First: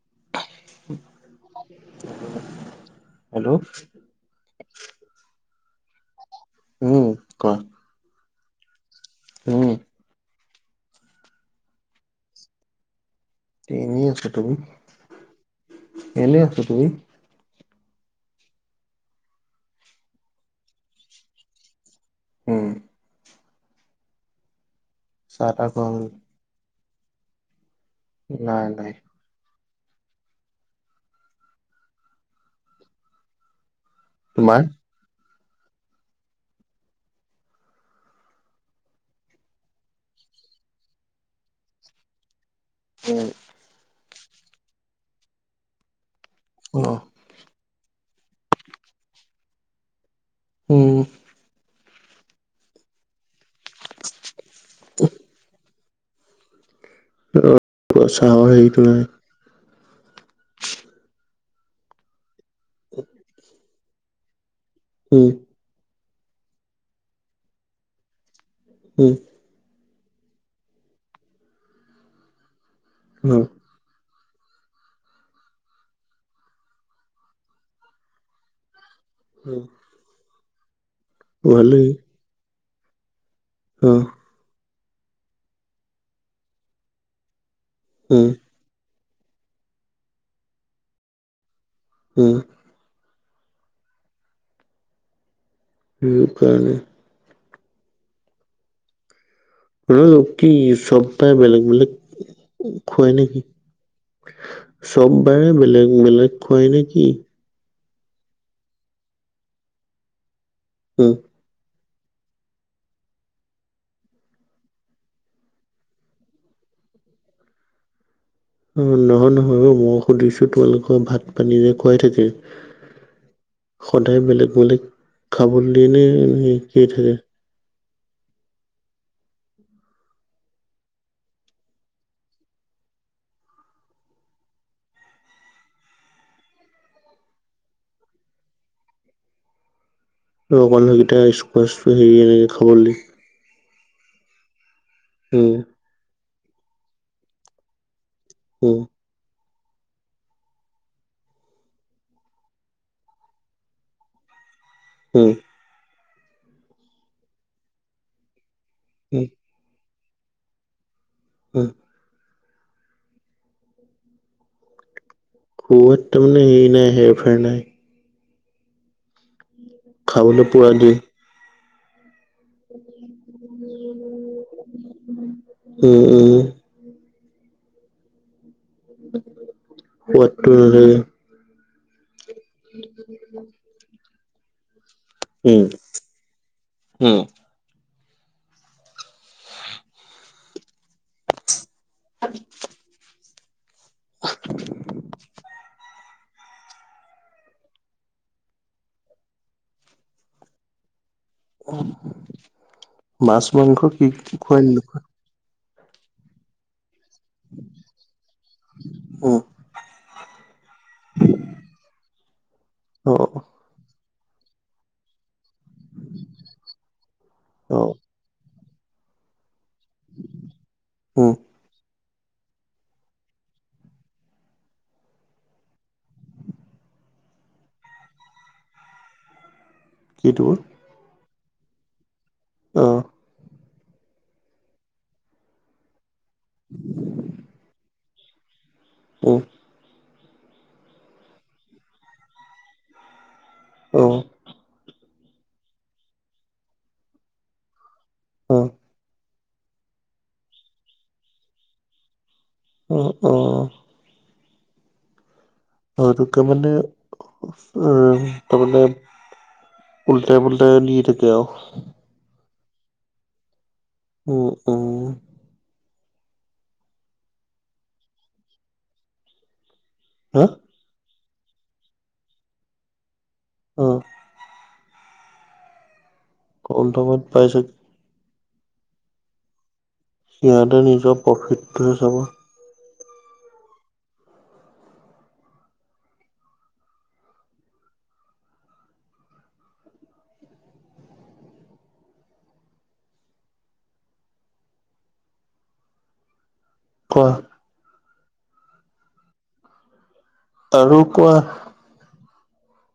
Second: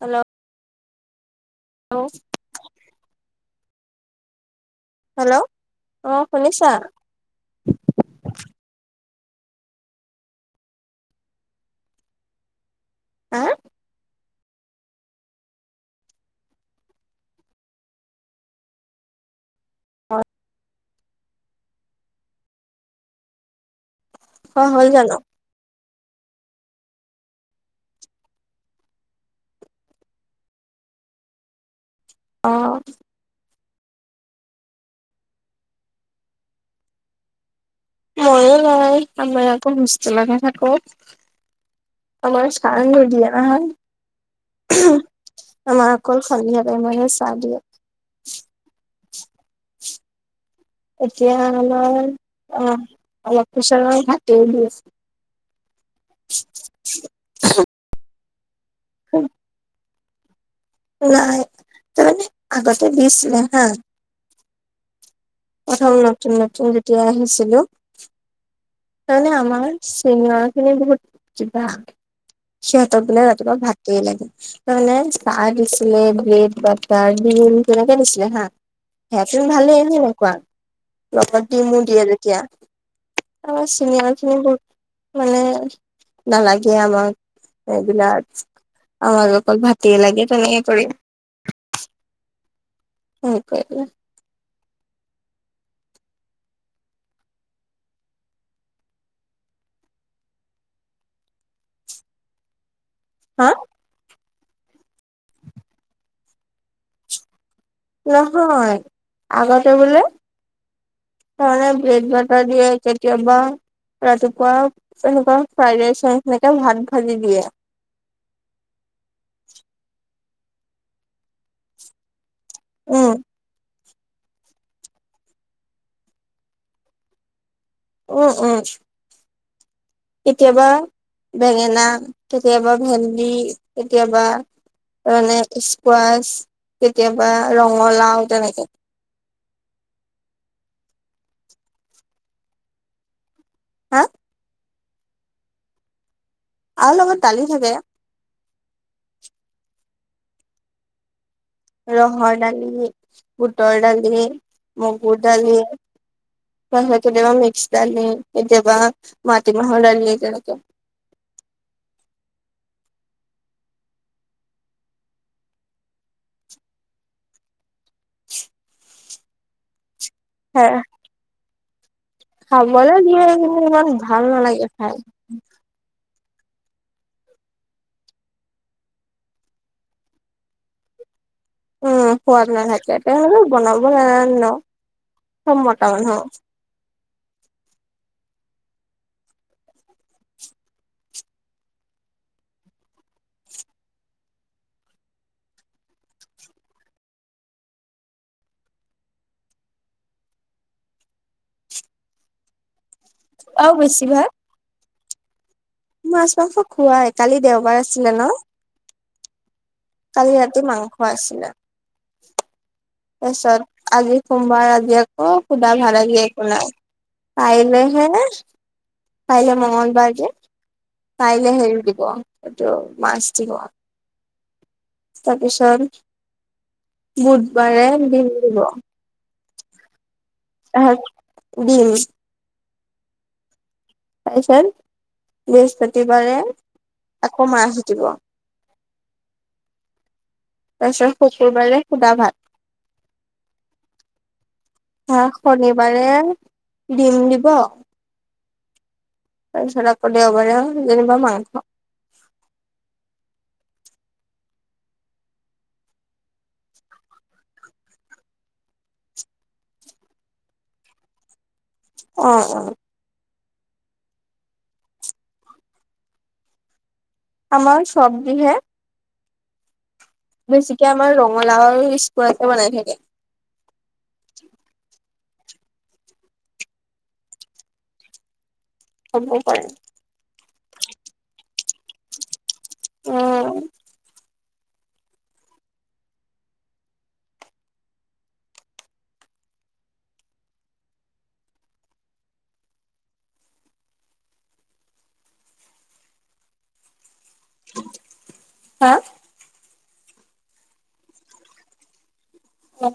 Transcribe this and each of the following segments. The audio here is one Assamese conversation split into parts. হেল্ল' হেল্ল' হেল্ল' অ শুনিছা কফ উম হা এনেই আছো তুমি এনেই আছ তুমি হয় উম অ হয় জান চাৰকম নাই নাই অঁ তোমাৰ ময়ো নাই আমি আকৌ সুস্থ্ত লগা থাকো আমাৰ সানান হ দিয় ন আমাৰ কল খালি অ হ মেশ চালীয়ে উম এতিয়া আমাৰ অ অলপ খোচাৰৰ হাট উল আছে ত [inaudible] চাহৰ হেৰিটো নাই উ নাই ত মানে আগতে দিচ নে হা হম প্ৰথম নতুন নতুন যেতিয়া আহিছিলো উম তণে আমাৰ চনো খিনি বহুত কিবা সিহঁতৰ বিিললে অ ৰাতিপুৱা ভাত ত লাগে তাৰমানে চাহ দিছিলে ব্ৰেড বাটাৰ ডন কেনেকে দিছিলে হা সে পন ভালেইনেকুৱা লগত দি মোৰ ভালেই দিয়ে যেতিয়া আ অ চিিনিয়েল খিনি বহুত মানে নালাগে আমাক এইবিলাক উম আমাক অকল ভতিে লাগে তেনেকে কৰিম উম স কে স কাৰণে ৰ কি চব পাই বেলেগ বেলেগ খুৱাই নেকি হা চব বাৰে বেলেগ বেলেগ খুৱায় নেকি নহয় আগতে বোলে উম তান ব্ৰেড বটাৰ দ হয় চতিয়া বা ৰাতিপুৱা এনেকুৱা ফ্ৰাইড ৰাইচ ৰাই এেনেকে ভাত ভাজি দিয়ে অ নহয় নহয় মই সুধিছো তোমালোকৰ ভাত পানী যে খুৱাই থাকে উম সদায় বেলেগ বেলেগ খাব দিয়ে নে শিক থাকে উ উম কেতিয়াবা বেঙেনা কেতিয়াবা ভেন্দি কেতিয়াবা মানে স্কোৱাাচ কেতিয়াবা ৰঙালাও তেনেকে আৰু অক মমানুহকেই স্কোৱাচো হেৰি এনেক খাবলৈ হা? উম। আৰু লগত দালি থাকে। উ। ৰহ ডালি, বুটল ডালি, মগুৰ উম, ডালি কেতিয়াবা মিক্স দালি, কেতিয়াবা উম, মাটিমাহল দালি তেনে উ। ক'ত তাৰ মানে এই নাই, হেৰফেৰ নাই। খাবলৈ পুৰা দি খাবলৈ দিয়ে, কিন্তু ইমান ভাল নালাগে খাই। উম, উম। সোৱাদটো নাথাকে। উম, সোৱাদ নাথাকে, ইহঁতে বনাব নাজানে নহ, চব উম, মতা মানুহ। উম। [inaudible] মাছ আৰু মাংস কি, বেছিভাগ কি খুৱাই বোলো। মাছ, মাংস খোৱাই, কালি দেওবাৰ আছিলে ন। উম। কালি ৰাতি মাংস আছিলে। অ', তাৰপিছত আজি সোমবাৰ, আজি অ, শুদা ভাত আজি একো নাই, অ', কাইলেহে, কাইলে মংগল বাৰ যে, উম। কাইলৈ হেৰি দিব, এইটো মাছ দিব। তাৰপিছত, বুধবাৰে বিন দিব। [inaudible] অহ, দিম। অহ। তাৰ পিছত বৃহস্পতিবাৰে [inaudible] আকৌ মাছ দিব। উম। তাৰপিছত শুকুৰবাৰে শুদা ভাত। অহ। অহ, শনিবাৰে দিম দিব। অহ। তাৰপিছত আক' দেওবাৰে যেনিবা মাংস। অ', অ'। অ, এইটোকে মানে উ তাৰমানে উলটাই, পুলটাই নি থাকে আৰু। অ', অ'। উম, উম। আমাৰ চবজি হে হা? বেছিকে আমাৰ ৰঙালাও [unintelligible] বনাই থাকে। অহ। কম দামত পাইছে। হ'বও পাৰে। সিহঁতে নিজৰ প্ৰফিটহে চাব। উম। কোৱা। হা? আৰু কোৱা? উম।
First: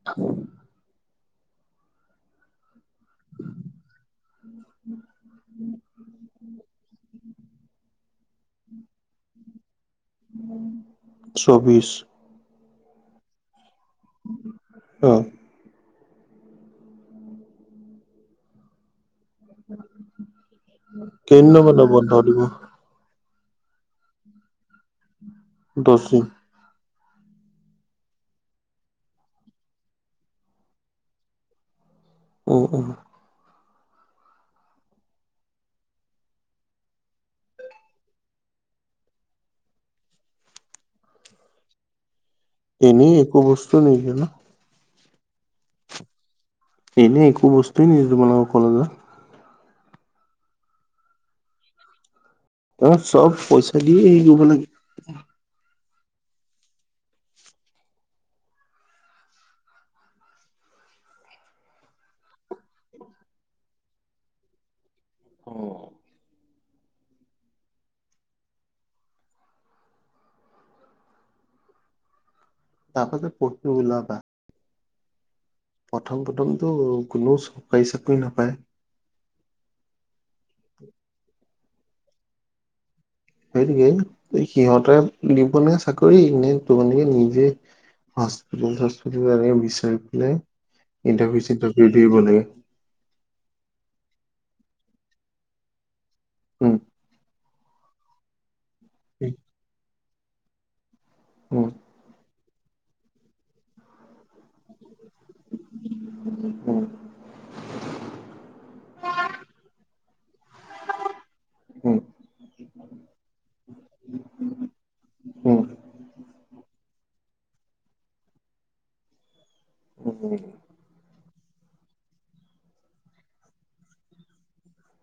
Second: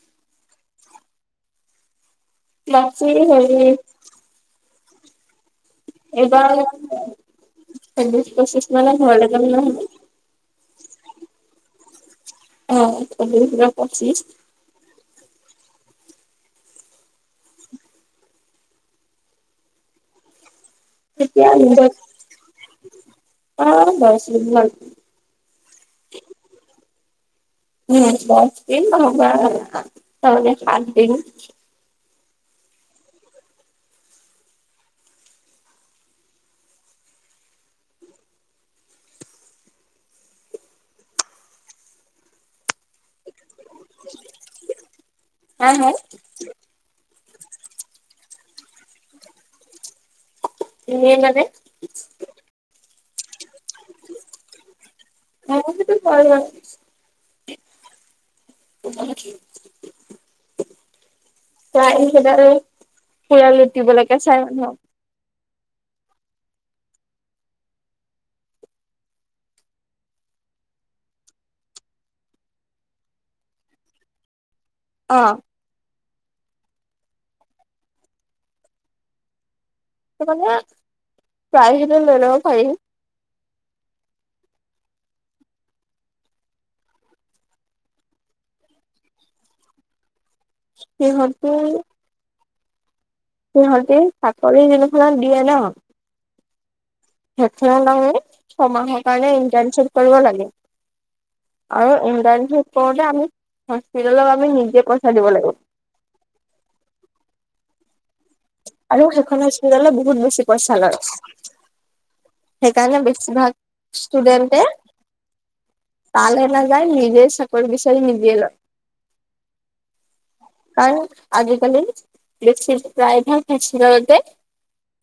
[inaudible] বাকি হেৰি। [inaudible] এইবাৰ ছবিছ পছিছ মানে ঘৰলে যাম। [unintelligible] চৌবিছ। অ', চৌবিশ বা পঁচিছ। অ কেইদিনা মানে বন্ধ দিব অ বছ বখিং উম ব দিিনন খ দিন অঁ অঁ এনেই একো বস্তু নে জানো হ হ এনেই একো বস্তুৱেই নিেদ তোমালোক কলেজত নননানে ত চব পইচা দিিয় গব লাগে ম সটো ভ ল ভ আ চাই সেইব আৰু পুৰা লুটিবলৈকে চাই মানুহক অ তাৰপাছ পু উওলা অ প্ৰথম প্ৰথমটো কোননেও চকী চাকৰি নাপায় মানে প্ৰায়হিলে লৈ লব পাৰিহি সেইটোোকে সিহঁতে দিবনে চাকৰি নে তানকে নিজে হ্পি চ বিচাৰি পেলাই ইণ্টাৰভিউ সিহঁতি চিটাৰভিউ ধৰিব লাগে সিহঁতি চাকৰি নিখনা দিয়ে ন উম সে ছমাহৰ কাৰণে ইন্টাৰ্নশ্বিপ কৰিব লাগে উম আৰু ইণ্ডাইে কৰোতে আমি হস্পিত আমি নিজে পইচা দিব লাগিব [inaudible] আৰু সেইখন হস্পিটালত বহুত বেছি পইচা লয় উম সেইকাৰণে বেছিভাগ ষ্টুডেণ্টে তালে নাযায় নিজে চাকৰি বিচাৰি নিজে লয় উম কাৰণ আজ কালি দেছ প্ৰায় ভাগ খছিলতে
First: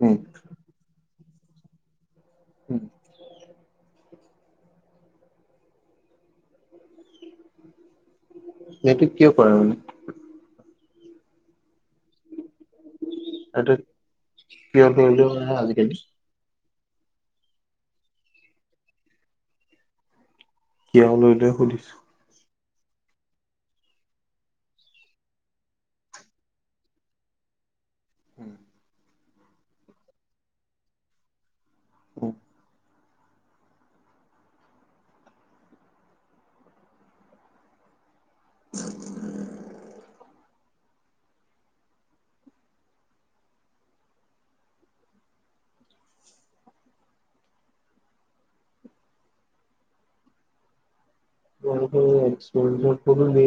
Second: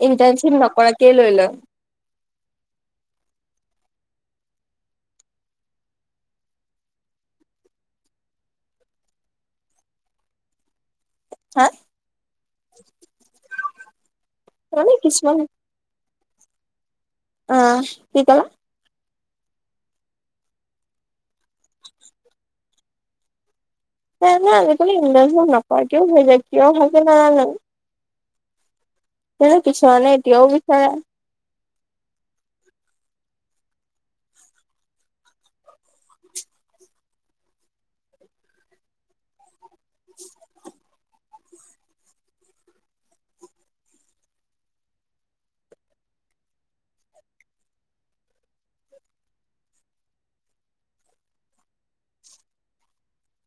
ইণ্টাৰ্ণশ্বিপ নকৰাকেইে লৈ লো উম সেইটো কিয় কৰে মানে হা এইটো কিয় মানে কৰিলে কিছুমান নয় আজিকালি অ কি কলা শিয়াল লৈ লৈ সুধিছো [inaudible] সে আজিকালি ইব নকৰেৰাকিয় হৈ যায় কিয় ভে নাজানো হম তেনে পছৰ নে এতিয়াও বিচাৰে উম, উ, উ, [inaudible] [unintelligible] একপ নি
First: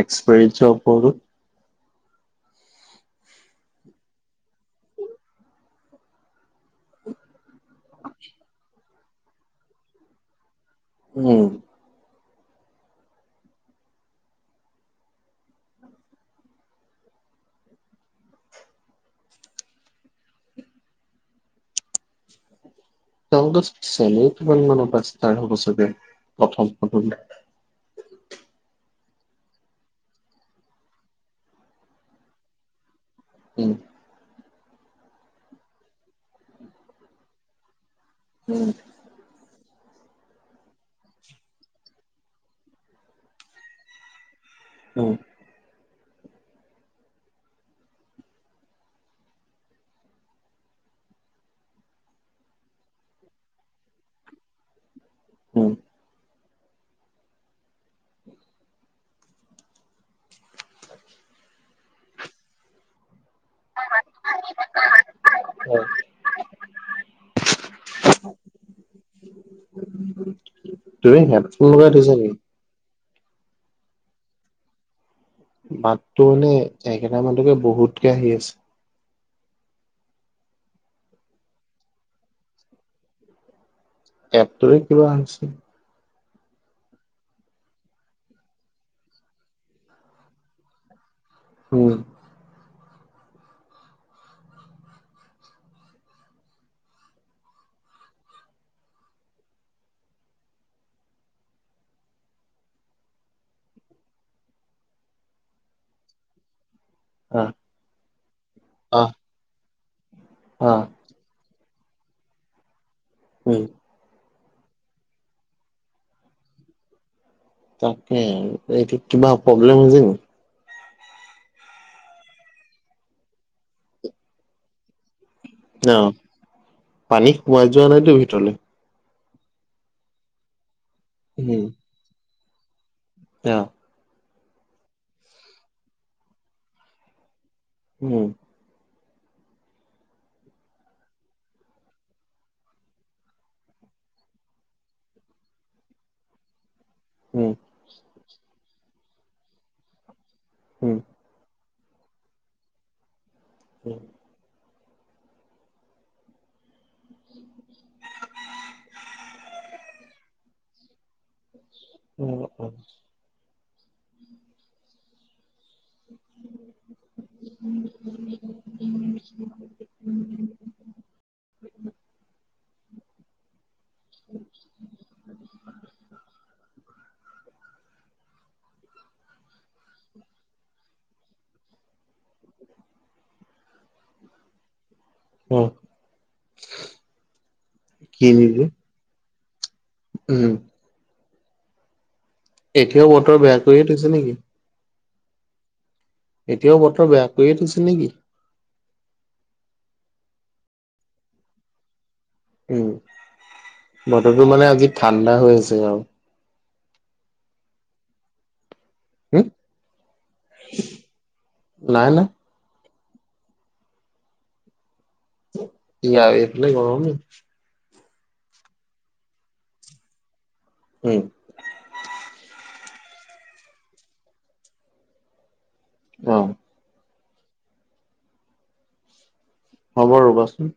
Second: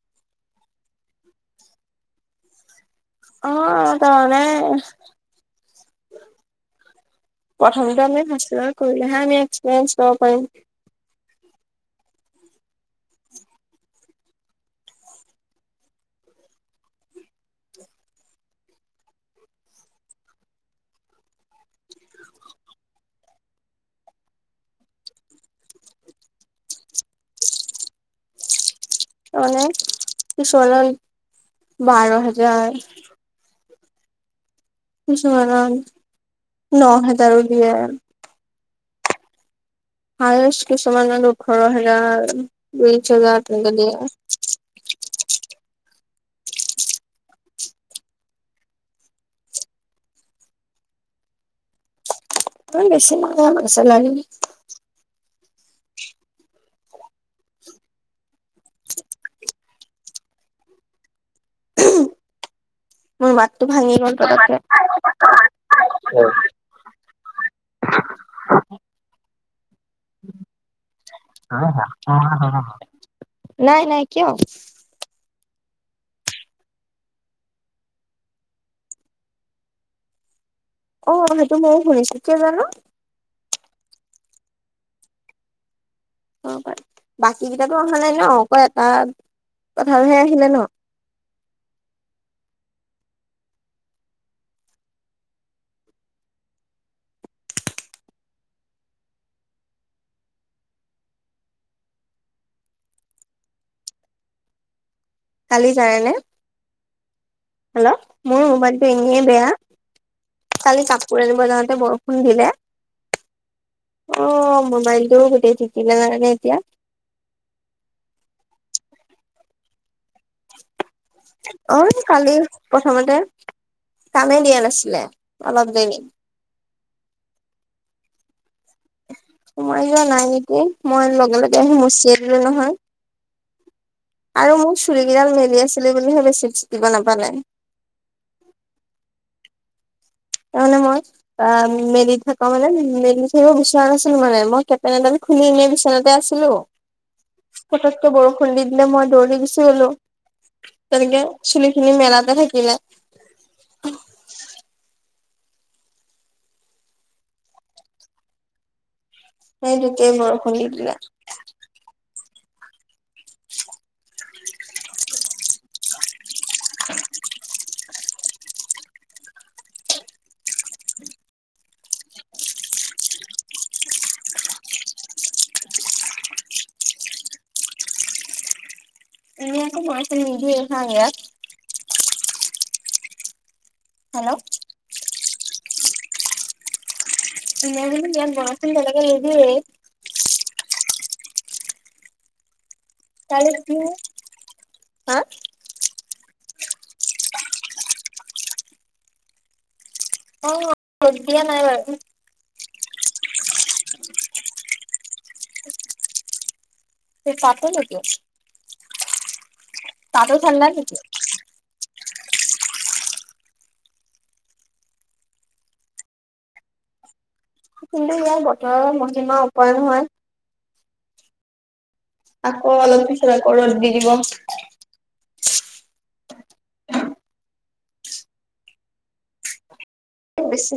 একসপৰিছপত অ', তানে প্ৰথমতে আমি ফ কৰিলেহে আম একসয়েঞ্চ লব পাৰিম উম, তেওঁলোকৰ চেনেল কিমান মানৰ পৰা ষ্টাৰ হব চাগে প্ৰথম প্ৰথম মানে পিছলৈ বাৰ হাজাৰ উম, কিছুমানৰ ন হেজাৰও দিয়ে উম, হায়েষ্ট কিছুমান ওঠৰ হেজাৰ বিশ হোজাৰ তেনেকে দিয়ে হম, [unintelligible] উম [inaudible] মোৰ মতটো ভাঙি গ'ল পতককে হয়। [unintelligible] তুমি হেডফোন লগাই থৈছা নেকি নাই, নাই, কিয়? মাতটো মানে একেটা মানকে বহুতকে আহি আছে অ', সেইটো ময়ো শুনিছো কিয় জানো এপটোৰে কিবা হৈছে বাকী কেইটো অহা নাই ন, অক এটা কথাহে আহিলে ন হম, কালি যায় ন? অ', হেল্ল' মোৰ মোবাইলটো এনেই বেয়া আহ কালি [unintelligible] আনিব যাওঁতে বৰষুণ দিলে উম, অ', মোবাইলটো গোটেই জিকিলে জাননে এতিয়া তাকে, এইটো কিবা প্ৰব্লেম হৈছে নেকি? অ', কালি প্ৰথমতে কামেই দিয়া নাছিলে অলপ ন দেৰি পানী সোমাই যোৱা নাইতো ভিতৰলে সোমাই যোৱা নাই নেকি, মই লগে উম লগে আহি মচিয দিলো নহয় অ', - আৰু মোৰ চুৰিকেইডাল মেলি আছিলি বুলিহে বেছি চিকিব নাপালে উম, [unintelligible] অ', মেলি থাকা মানে মেলি থাকিব বিচৰা নাছিলো মানে মই কেপেনেটাম খুলি পিনে বিচনাতে আছিলো হম, পটাতকৈ বৰষুণ দি দিলে মই দৌৰি গুচি গলো উম তেনেকে চুলি খিনি মেলাতে থাকিলে উম, সেই তেতিয়াই বৰষুণ দি দিলে উম, উম, [unintelligible] [inaudible] উম, উম, উম। [inaudible] এনেইটো বৰষুণ নিদিয়ে ইয়াত। হেল্ল'? হম। মই মানো ইয়াত বনাচোন তেনেকে এৰি দিয়ে। উম। এতিয়াও ব কালি হা এতিয়াও বতৰ বেয়া কৰিয়ে থৈছিল নেকি। অ, খ দিয়া নাই বাৰু। উম, বতৰটো মানে আজি ঠাণ্ডা হৈ আছে আৰু। তে পাত নকিয় হম? তাটো ঠাণ্ডা নেকি। নাই, নাই। ই, আ এ, নাই গ ন কিন্তু ইয়াৰ বতৰৰ মহিমা ওপৰে নহয়। উম। আকৌ অলম্পিছা ৰ'দ দি দিব। অ'। হ'ব ৰ'বাচোন। বেছি